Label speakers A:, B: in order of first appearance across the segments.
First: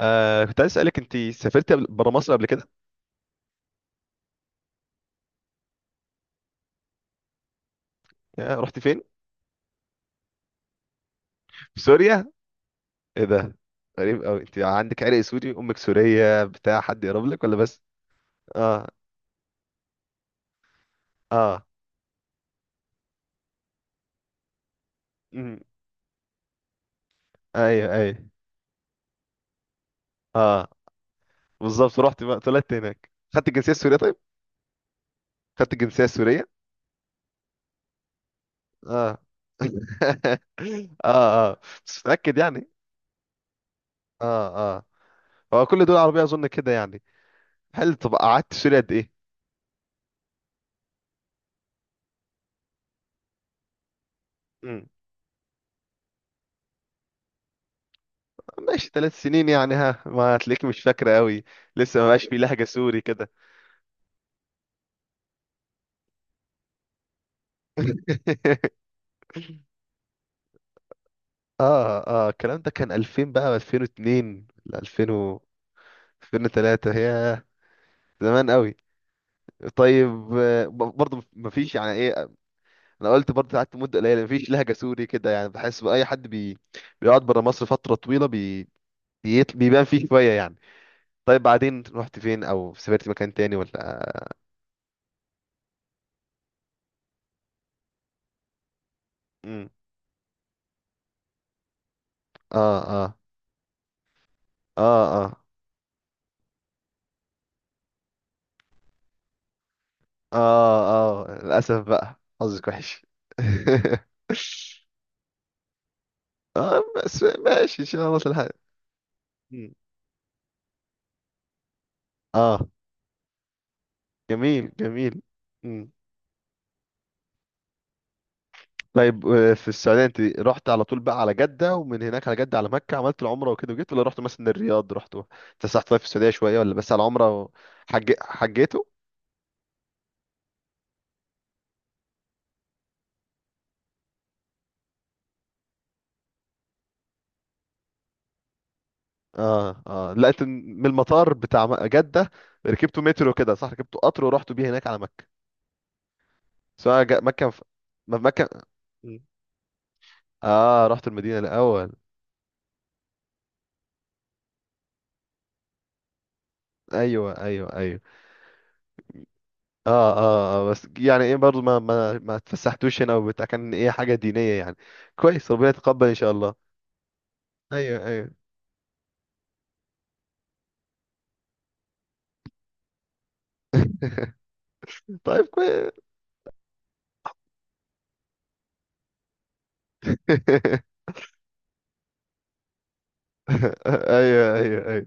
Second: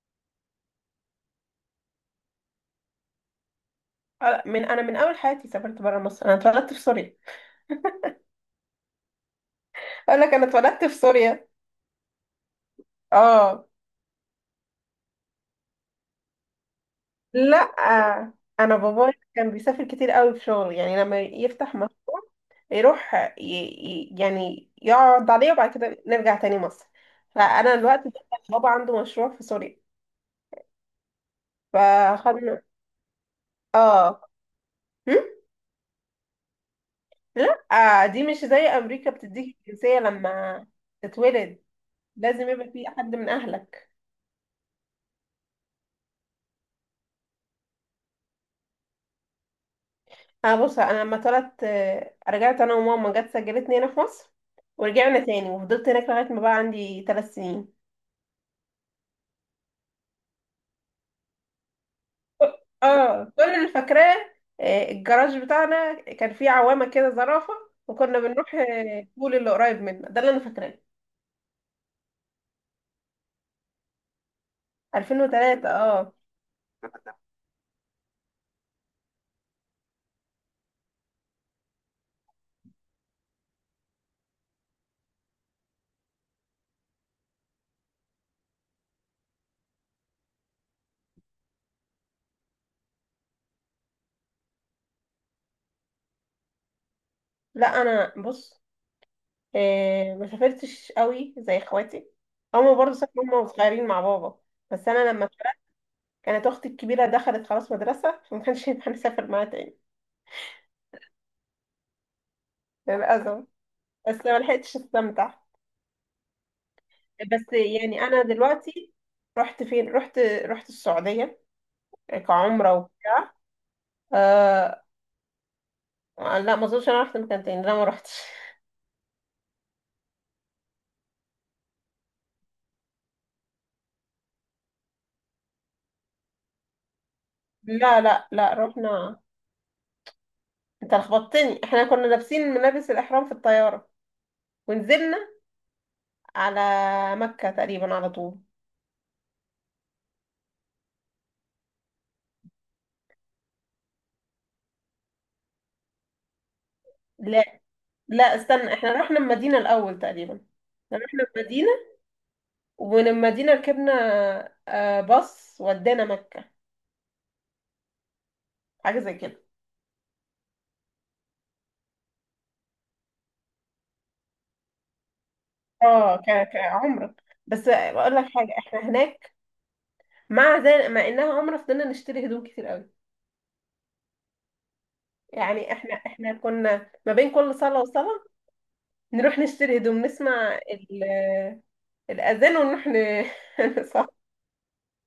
A: كنت عايز اسالك، انت سافرت بره مصر قبل كده؟
B: من انا من اول حياتي سافرت برا مصر، انا اتولدت في سوريا.
A: رحت فين؟
B: اقول لك انا اتولدت في سوريا.
A: في سوريا. ايه ده!
B: اه
A: غريب قوي، انت عندك عرق سوري؟ امك سوريه، بتاع حد يقرب لك ولا
B: لا،
A: بس؟
B: انا
A: اه
B: بابايا كان بيسافر كتير قوي في شغل، يعني لما
A: اه.
B: يفتح مشروع يروح يعني يقعد عليه
A: امم.
B: وبعد كده نرجع تاني مصر. فانا
A: ايوه
B: الوقت ده
A: ايوه.
B: كان بابا عنده مشروع في سوريا،
A: اه بالظبط، رحت بقى
B: فخدنا.
A: طلعت هناك خدت الجنسيه السوريه؟ طيب،
B: اه هم؟
A: خدت الجنسيه السوريه؟
B: لا، دي مش زي امريكا
A: اه.
B: بتديك الجنسية لما
A: اه اه،
B: تتولد،
A: بس متاكد
B: لازم
A: يعني؟
B: يبقى في حد من اهلك.
A: اه اه، هو كل دول عربيه اظن كده يعني. هل، طب قعدت سوريا قد ايه؟
B: انا بص، انا لما طلعت، رجعت انا وماما، جت سجلتني هنا في مصر، ورجعنا تاني وفضلت هناك لغايه ما بقى عندي ثلاث سنين.
A: ماشي، ثلاث سنين يعني، ها ما هتلاقيك مش فاكرة قوي، لسه ما بقاش في لهجة سوري كده.
B: اه، كل اللي فاكراه، الجراج بتاعنا كان فيه عوامه كده زرافه، وكنا بنروح البول اللي قريب منا ده. اللي انا فاكراه
A: اه اه. الكلام ده كان 2000، بقى 2002 ل 2000 و
B: 2003. اه،
A: 2003 هي. زمان قوي. طيب، برضه مفيش يعني ايه. انا قلت برضه قعدت مده قليله، مفيش لهجه سوري كده. يعني بحس باي حد بيقعد بره مصر فتره طويله بيبان فيه شويه يعني. طيب، بعدين رحت فين او سافرت مكان تاني ولا؟
B: لا انا بص،
A: امم.
B: ما سافرتش قوي زي اخواتي. هما
A: اه
B: برضه
A: اه.
B: سافروا هما وصغيرين مع بابا،
A: اه
B: بس انا لما
A: اه.
B: اتولدت كانت اختي الكبيره دخلت خلاص مدرسه، فما كانش ينفع نسافر معاها تاني.
A: اه اه. للأسف بقى، حظك وحش.
B: للاسف، بس ما لحقتش استمتع.
A: اه، بس
B: بس
A: ماشي ان
B: يعني
A: شاء الله
B: انا
A: تلحق.
B: دلوقتي رحت
A: مم.
B: فين؟ رحت السعوديه
A: اه،
B: كعمره
A: جميل
B: آه...
A: جميل. مم.
B: لا ما اظنش انا رحت مكان تاني، لا ما رحتش.
A: طيب، في السعودية انت رحت على طول بقى على جدة؟ ومن هناك على جدة على مكة عملت العمرة وكده وجيت، ولا رحت مثلا الرياض، رحت اتفسحت طيب في السعودية شوية، ولا بس على العمرة
B: لا لا لا
A: حجيتوا؟
B: رحنا، انت لخبطتني. احنا كنا لابسين ملابس الاحرام في الطياره، ونزلنا على مكه تقريبا على طول.
A: اه اه، لا انت من المطار بتاع جدة ركبتوا مترو كده صح، ركبتوا قطر ورحتوا بيه هناك على مكة؟ سواء مكة
B: لا
A: ف...، ما
B: لا
A: في مكة.
B: استنى، احنا رحنا المدينه الاول تقريبا.
A: اه،
B: احنا
A: رحت
B: رحنا
A: المدينة
B: المدينه
A: الأول.
B: ومن المدينه ركبنا باص ودانا مكه،
A: ايوه ايوه ايوه.
B: حاجه زي كده.
A: اه اه، بس يعني ايه، برضو ما اتفسحتوش هنا وبتاع، كان ايه حاجة دينية يعني. كويس، ربنا يتقبل ان
B: اه،
A: شاء الله.
B: كعمرة. بس
A: ايوه
B: بقول لك
A: ايوه.
B: حاجة، احنا هناك مع زي مع انها عمرة فضلنا نشتري هدوم كتير قوي.
A: طيب
B: يعني
A: كويس.
B: احنا احنا كنا ما بين كل صلاة وصلاة نروح نشتري هدوم، نسمع الأذان ونروح صح.
A: ايوه ايوه ايوه.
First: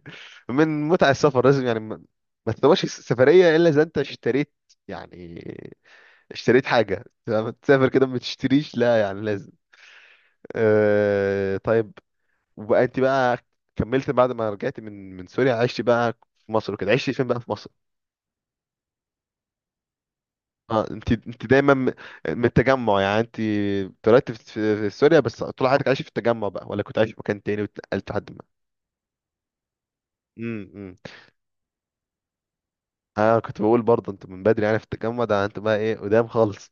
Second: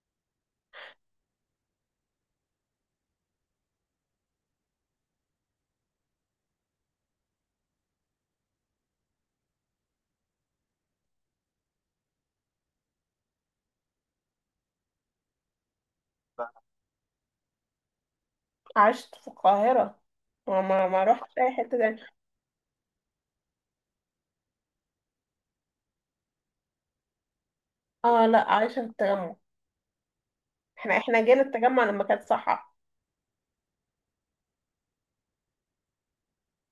A: من متع السفر لازم يعني، ما ما تسواش سفرية الا اذا انت اشتريت، يعني اشتريت حاجة لما تسافر كده، ما تشتريش لا يعني لازم. طيب. وبقى انت بقى كملت بعد ما رجعت من سوريا، عشت بقى في مصر وكده، عشت فين بقى في مصر؟
B: عشت في القاهرة،
A: اه،
B: وما ما
A: انت
B: رحتش
A: انت
B: أي
A: دايما
B: حتة تانية.
A: من التجمع يعني، انت اتولدت في سوريا، بس طول حياتك عايش في التجمع بقى؟ ولا كنت عايش في مكان تاني واتنقلت
B: اه،
A: لحد ما.
B: لا عايشة في التجمع.
A: امم.
B: احنا جينا التجمع لما كانت صحة.
A: اه، كنت بقول برضه انت من بدري يعني في التجمع ده، انت بقى ايه قدام خالص.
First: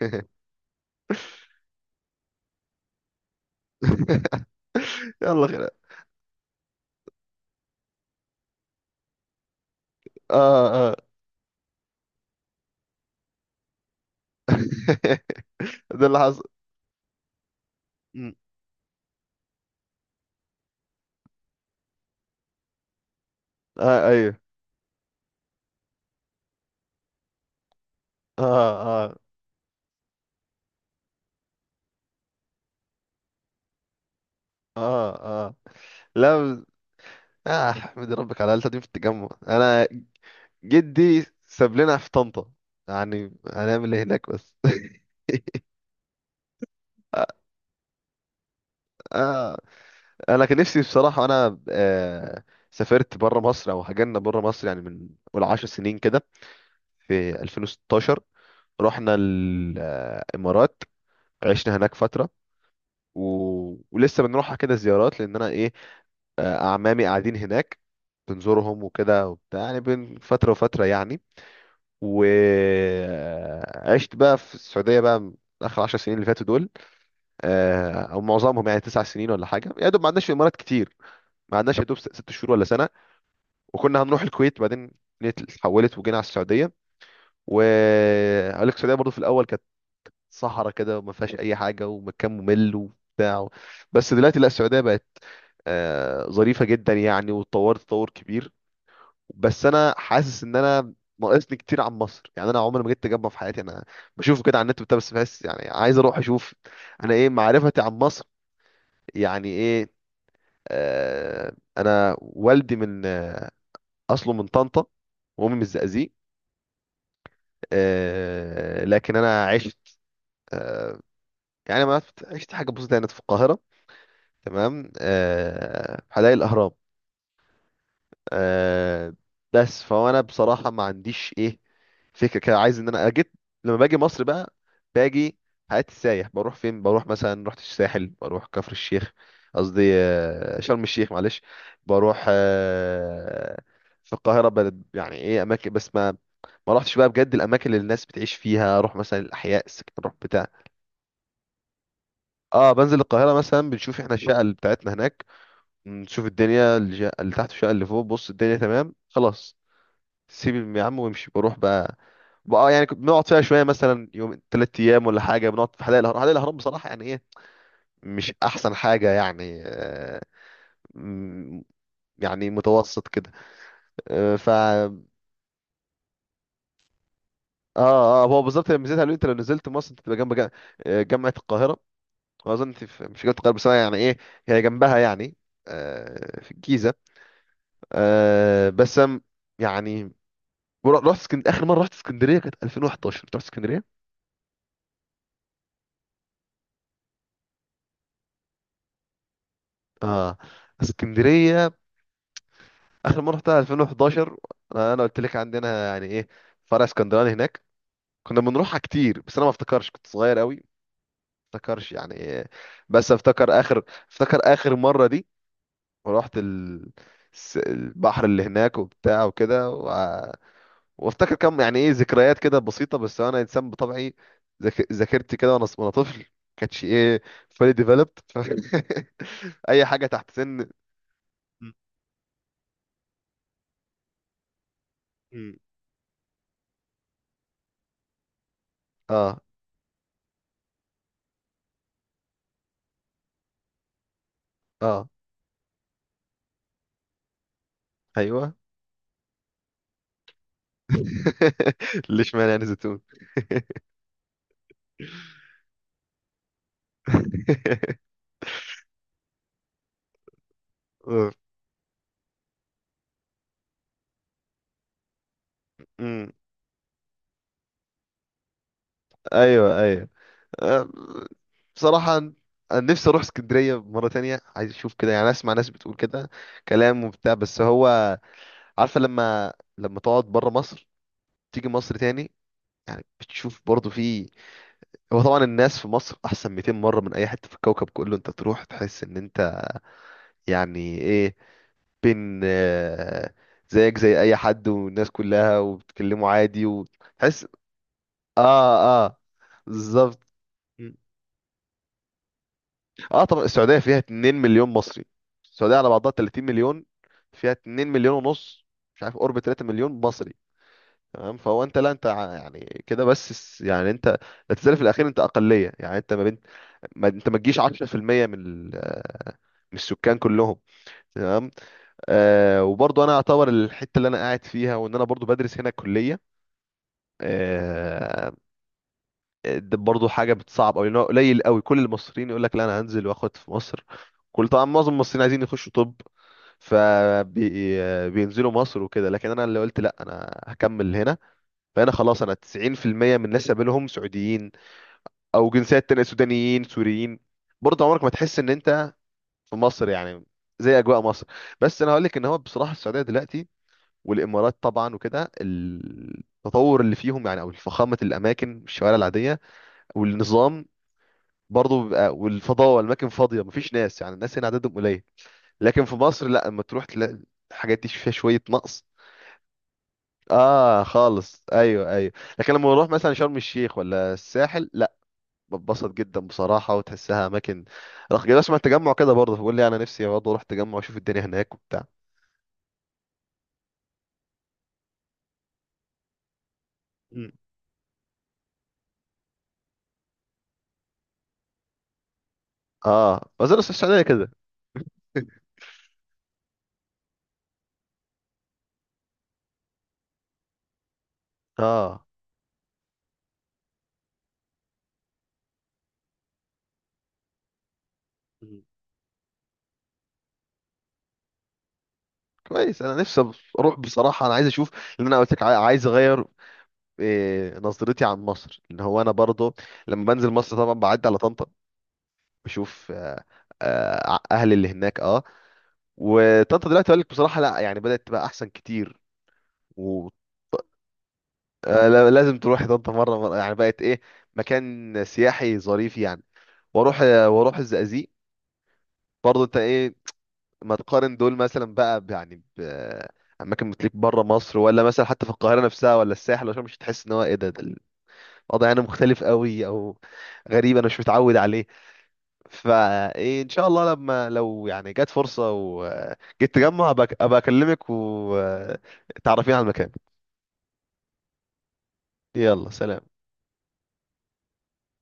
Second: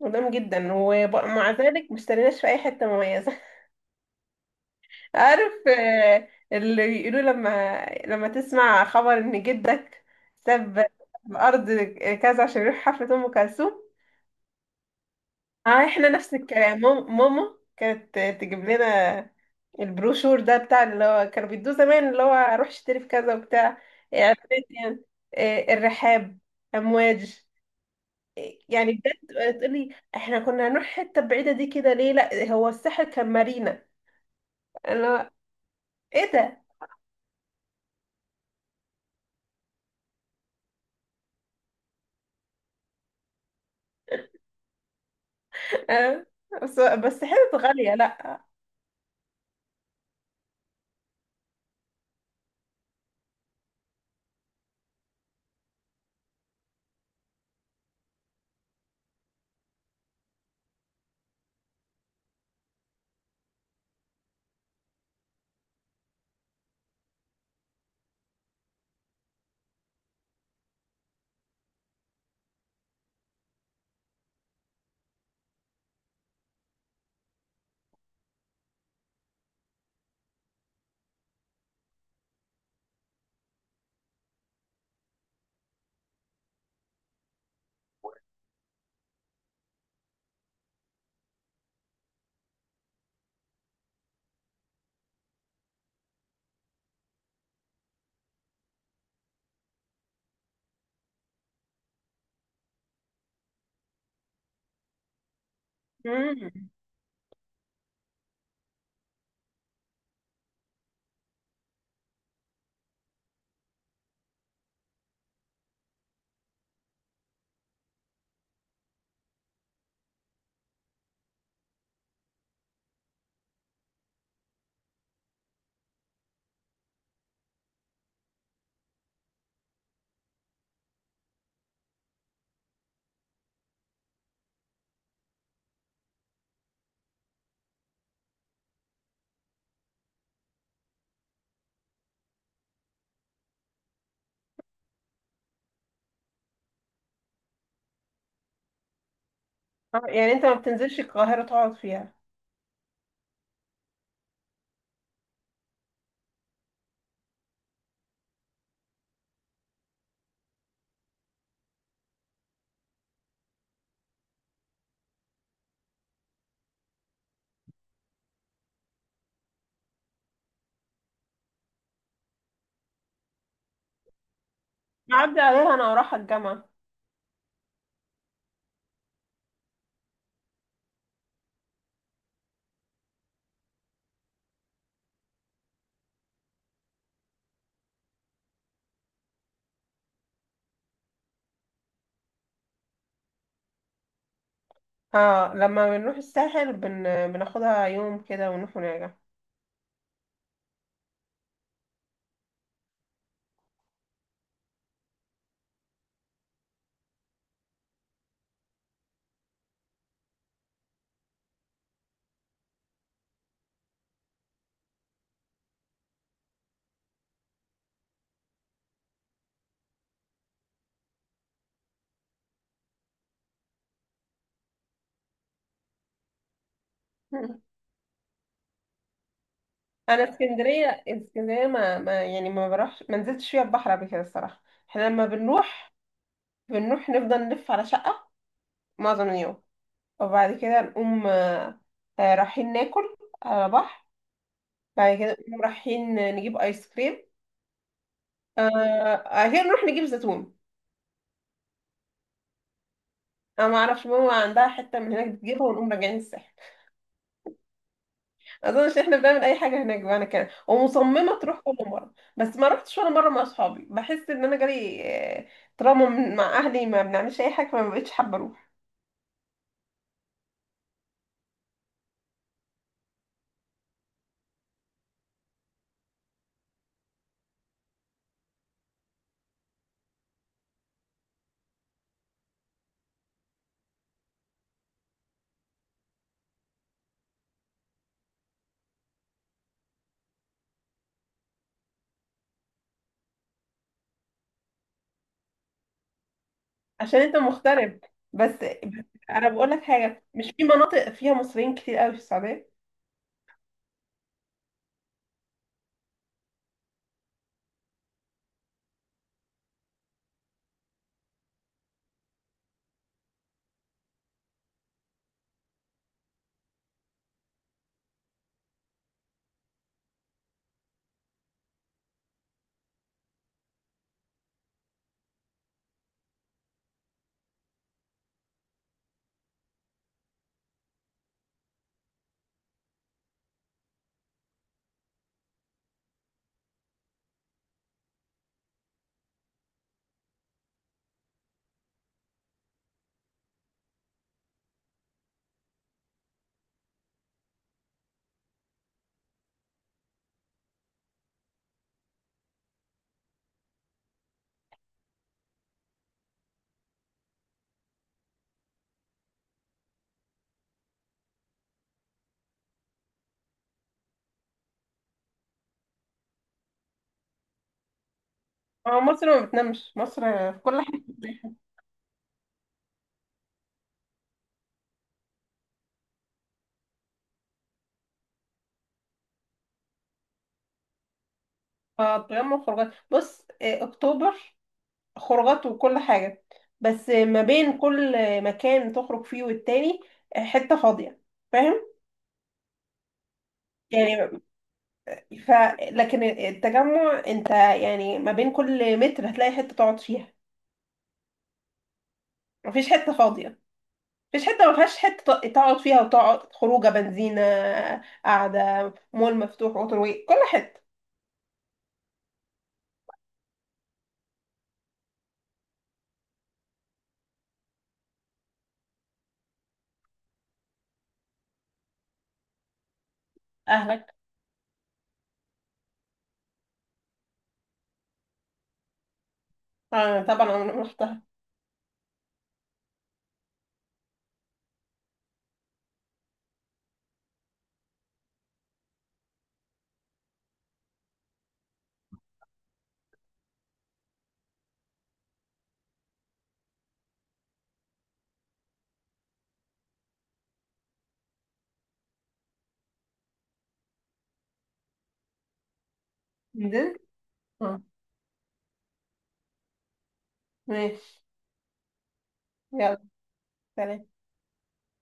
B: قدام جدا، ومع ذلك ما اشتريناش في أي حتة مميزة.
A: يلا
B: عارف،
A: خير.
B: اللي بيقولوا لما تسمع خبر ان جدك
A: اه
B: ساب
A: اه.
B: الارض كذا عشان يروح حفلة ام كلثوم؟ اه،
A: ده
B: احنا
A: اللي
B: نفس
A: حصل.
B: الكلام. ماما كانت
A: مم.
B: تجيب لنا البروشور ده بتاع اللي هو كانوا بيدوه زمان، اللي هو اروح اشتري في كذا وبتاع،
A: اه. ايوه.
B: اعلانات يعني. الرحاب، امواج،
A: اه
B: يعني
A: اه.
B: بجد تقولي احنا كنا هنروح حته بعيده دي كده ليه؟ لا هو الساحل كان مارينا.
A: اه
B: انا
A: اه.
B: ايه
A: لا.
B: ده؟
A: اه، احمد ربك على القلتة دي في التجمع، انا جدي ساب لنا في طنطا، يعني هنعمل ايه هناك بس.
B: آه، بس بس حتت غالية لا.
A: آه. انا كان نفسي بصراحه انا، سافرت بره مصر او هاجرنا بره مصر يعني، من قول 10 سنين كده، في 2016 رحنا الامارات، عشنا هناك فتره و...، ولسه بنروحها كده زيارات، لان انا ايه، اعمامي قاعدين هناك، بنزورهم وكده وبتاع يعني بين فتره وفتره يعني. وعشت بقى في السعودية بقى آخر عشر سنين اللي فاتوا دول، أو معظمهم، يعني تسع سنين ولا حاجة، يا دوب ما عندناش في الإمارات كتير، ما عندناش يا دوب ست شهور ولا سنة. وكنا هنروح الكويت بعدين، الدنيا اتحولت وجينا على السعودية. وأقول لك السعودية برضو في الأول كانت صحراء كده، وما فيهاش أي حاجة ومكان ممل وبتاع. بس دلوقتي لا، السعودية بقت ظريفة جدا يعني، واتطورت تطور كبير. بس انا حاسس ان انا ناقصني كتير عن مصر. يعني انا عمري ما جيت تجمع في حياتي، انا بشوفه كده على النت بتاع بس بحس يعني عايز اروح
B: مم.
A: اشوف. انا ايه معرفتي عن مصر، يعني ايه؟ انا والدي من اصله من طنطا، وامي من الزقازيق. لكن انا عشت آه يعني ما عشت عشت حاجه بسيطه هنا في القاهره. تمام، في حدائق الاهرام. آه بس فهو انا بصراحه ما عنديش ايه فكره كده، عايز ان انا اجيت. لما باجي مصر بقى، باجي حياتي سايح، بروح فين؟ بروح مثلا رحت الساحل، بروح كفر الشيخ، قصدي شرم الشيخ معلش. بروح في القاهره بلد، يعني ايه اماكن، بس ما ما رحتش بقى بجد الاماكن اللي الناس بتعيش فيها. اروح مثلا الاحياء السكن اروح
B: يعني انت
A: بتاع.
B: ما بتنزلش القاهرة تقعد فيها؟
A: اه، بنزل القاهره مثلا، بنشوف احنا الشقه اللي بتاعتنا هناك، نشوف الدنيا اللي تحت والشقه اللي فوق، بص الدنيا تمام خلاص، سيب يا عم وامشي بروح بقى. بقى يعني كنت بنقعد فيها شويه، مثلا يوم تلات ايام ولا حاجه، بنقعد في حدائق الاهرام. حدائق الاهرام بصراحه يعني ايه، مش احسن حاجه يعني. م- يعني متوسط كده. آه، ف
B: بعدي عليها انا ورايحة الجامعة.
A: اه اه، هو بالظبط لما نزلت قالوا لي انت لو نزلت مصر انت تبقى جنب جامعه القاهره. واظن انت مش جامعه القاهره بس أنا يعني ايه هي جنبها يعني، في الجيزه. آه، بس أم- يعني ورحت اسكندريه، اخر مره رحت اسكندريه كانت 2011. رحت اسكندريه
B: اه، لما بنروح الساحل بناخدها يوم كده ونروح ونرجع.
A: اه، اسكندريه اخر مره رحتها 2011. انا، أنا قلت لك عندنا يعني ايه، فرع اسكندراني هناك، كنا بنروحها كتير. بس انا ما افتكرش، كنت صغير قوي ما افتكرش يعني إيه. بس افتكر اخر، افتكر اخر مره دي، ورحت ال... البحر اللي هناك وبتاع وكده و...، وافتكر كم يعني ايه ذكريات كده بسيطه. بس انا انسان بطبعي ذاكرتي كده، وانا طفل كانتش ايه
B: مم.
A: fully developed. ف... اي حاجه
B: انا
A: تحت سن
B: اسكندرية، اسكندرية
A: م-
B: ما... ما يعني ما بروحش، ما نزلتش فيها البحر قبل كده الصراحة. احنا لما
A: م.
B: بنروح بنروح نفضل نلف على شقة معظم
A: اه
B: اليوم، وبعد كده نقوم رايحين ناكل على بحر،
A: اه.
B: بعد كده نقوم رايحين نجيب ايس كريم،
A: ايوه.
B: آه... كده نروح نجيب زيتون.
A: ليش معنى يعني زيتون؟
B: انا ما اعرفش، ماما عندها حته من هناك بتجيبها، ونقوم راجعين الساحل. ما اظنش احنا بنعمل اي حاجه هناك بقى، انا كده
A: أوف.
B: ومصممه تروح كل مره، بس ما رحتش ولا مره مع اصحابي، بحس ان انا جالي آه، تراما
A: أمم.
B: مع اهلي ما بنعملش اي حاجه، فما بقتش حابه اروح.
A: ايوه ايوه. أم، بصراحة انا نفسي اروح اسكندرية مرة تانية، عايز اشوف كده، يعني اسمع ناس بتقول كده كلام وبتاع. بس هو، عارفة لما لما تقعد بره مصر تيجي مصر تاني، يعني بتشوف برضه في، هو طبعا الناس في مصر احسن 200 مرة من اي حتة في الكوكب كله. انت تروح تحس ان انت يعني ايه، بين زيك زي اي حد، والناس كلها وبتكلموا عادي
B: عشان انت
A: وتحس.
B: مغترب، بس
A: اه
B: بس
A: اه،
B: انا بقول لك
A: بالظبط.
B: حاجه، مش في
A: مم.
B: مناطق فيها مصريين كتير قوي في السعوديه.
A: اه، طبعا السعوديه فيها 2 مليون مصري. السعوديه على بعضها 30 مليون، فيها 2 مليون ونص، مش عارف قرب 3 مليون مصري. تمام، فهو انت لا انت يعني كده، بس يعني انت لا تزال في الاخير انت اقليه، يعني انت ما بين، ما انت ما تجيش 10% من من السكان كلهم. تمام. وبرضه انا اعتبر الحته اللي انا قاعد فيها، وان انا برضه بدرس هنا كليه، ده برضه حاجه بتصعب قوي، لان هو قليل قوي. كل المصريين يقول لك لا انا هنزل واخد في مصر، كل، طبعا معظم المصريين عايزين يخشوا طب، فبينزلوا مصر وكده. لكن انا اللي قلت لا انا هكمل هنا. فانا خلاص انا 90% من الناس اللي قابلهم سعوديين او جنسيات تانية، سودانيين سوريين. برضه عمرك ما تحس ان انت في مصر يعني، زي اجواء مصر. بس انا هقول لك ان هو بصراحه السعوديه دلوقتي والامارات طبعا وكده، التطور اللي فيهم يعني او فخامه الاماكن، الشوارع العاديه والنظام، برضه بيبقى، والفضاء والاماكن فاضيه مفيش ناس، يعني الناس هنا عددهم قليل. لكن في مصر لا، اما تروح تلاقي الحاجات دي فيها شويه نقص.
B: مصر ما بتنامش مصر، في كل
A: اه
B: حته.
A: خالص، ايوه ايوه. لكن لما نروح مثلا شرم الشيخ ولا الساحل لا، بتبسط جدا بصراحه وتحسها اماكن رخ كده. اسمع التجمع كده برضه، بقول لي انا نفسي برضه اروح التجمع واشوف الدنيا هناك وبتاع.
B: تجمع خروجات، بص اكتوبر خروجات وكل حاجة. بس
A: مم.
B: ما بين كل مكان تخرج فيه والتاني حتة فاضية، فاهم
A: اه، وزير السعوديه كده.
B: يعني؟ ف لكن التجمع انت يعني ما بين كل متر هتلاقي حتة تقعد فيها،
A: اه.
B: مفيش حتة فاضية، مفيش حتة ما فيهاش حتة تقعد فيها وتقعد خروجة، بنزينة
A: مم.
B: قاعدة، مول مفتوح، ووتر واي، كل حتة.
A: كويس، انا نفسي اروح بصراحه، انا عايز اشوف، لان انا قلت لك عايز اغير إيه نظرتي عن مصر. ان هو انا برضو لما بنزل مصر طبعا بعدي على طنطا، بشوف
B: اهلك،
A: اهلي اللي هناك اه. وطنطا دلوقتي اقول لك بصراحه لا، يعني بدات تبقى احسن كتير و
B: آه طبعا انا رحتها.
A: لازم تروحي طنطا مره مره، يعني بقت ايه مكان سياحي ظريف يعني. واروح واروح الزقازيق. برضو انت ايه، ما تقارن دول مثلا بقى يعني ب اماكن بتليك بره مصر، ولا مثلا حتى في القاهره نفسها ولا الساحل، عشان مش تحس ان هو ايه ده، ده الوضع هنا مختلف قوي او غريب انا مش متعود عليه. فايه ان شاء الله لما لو يعني جت فرصة وجيت تجمع،
B: نزلت،
A: أبقى
B: آه،
A: اكلمك وتعرفين على المكان.
B: ماشي.
A: يلا
B: يلا
A: سلام.
B: سلام.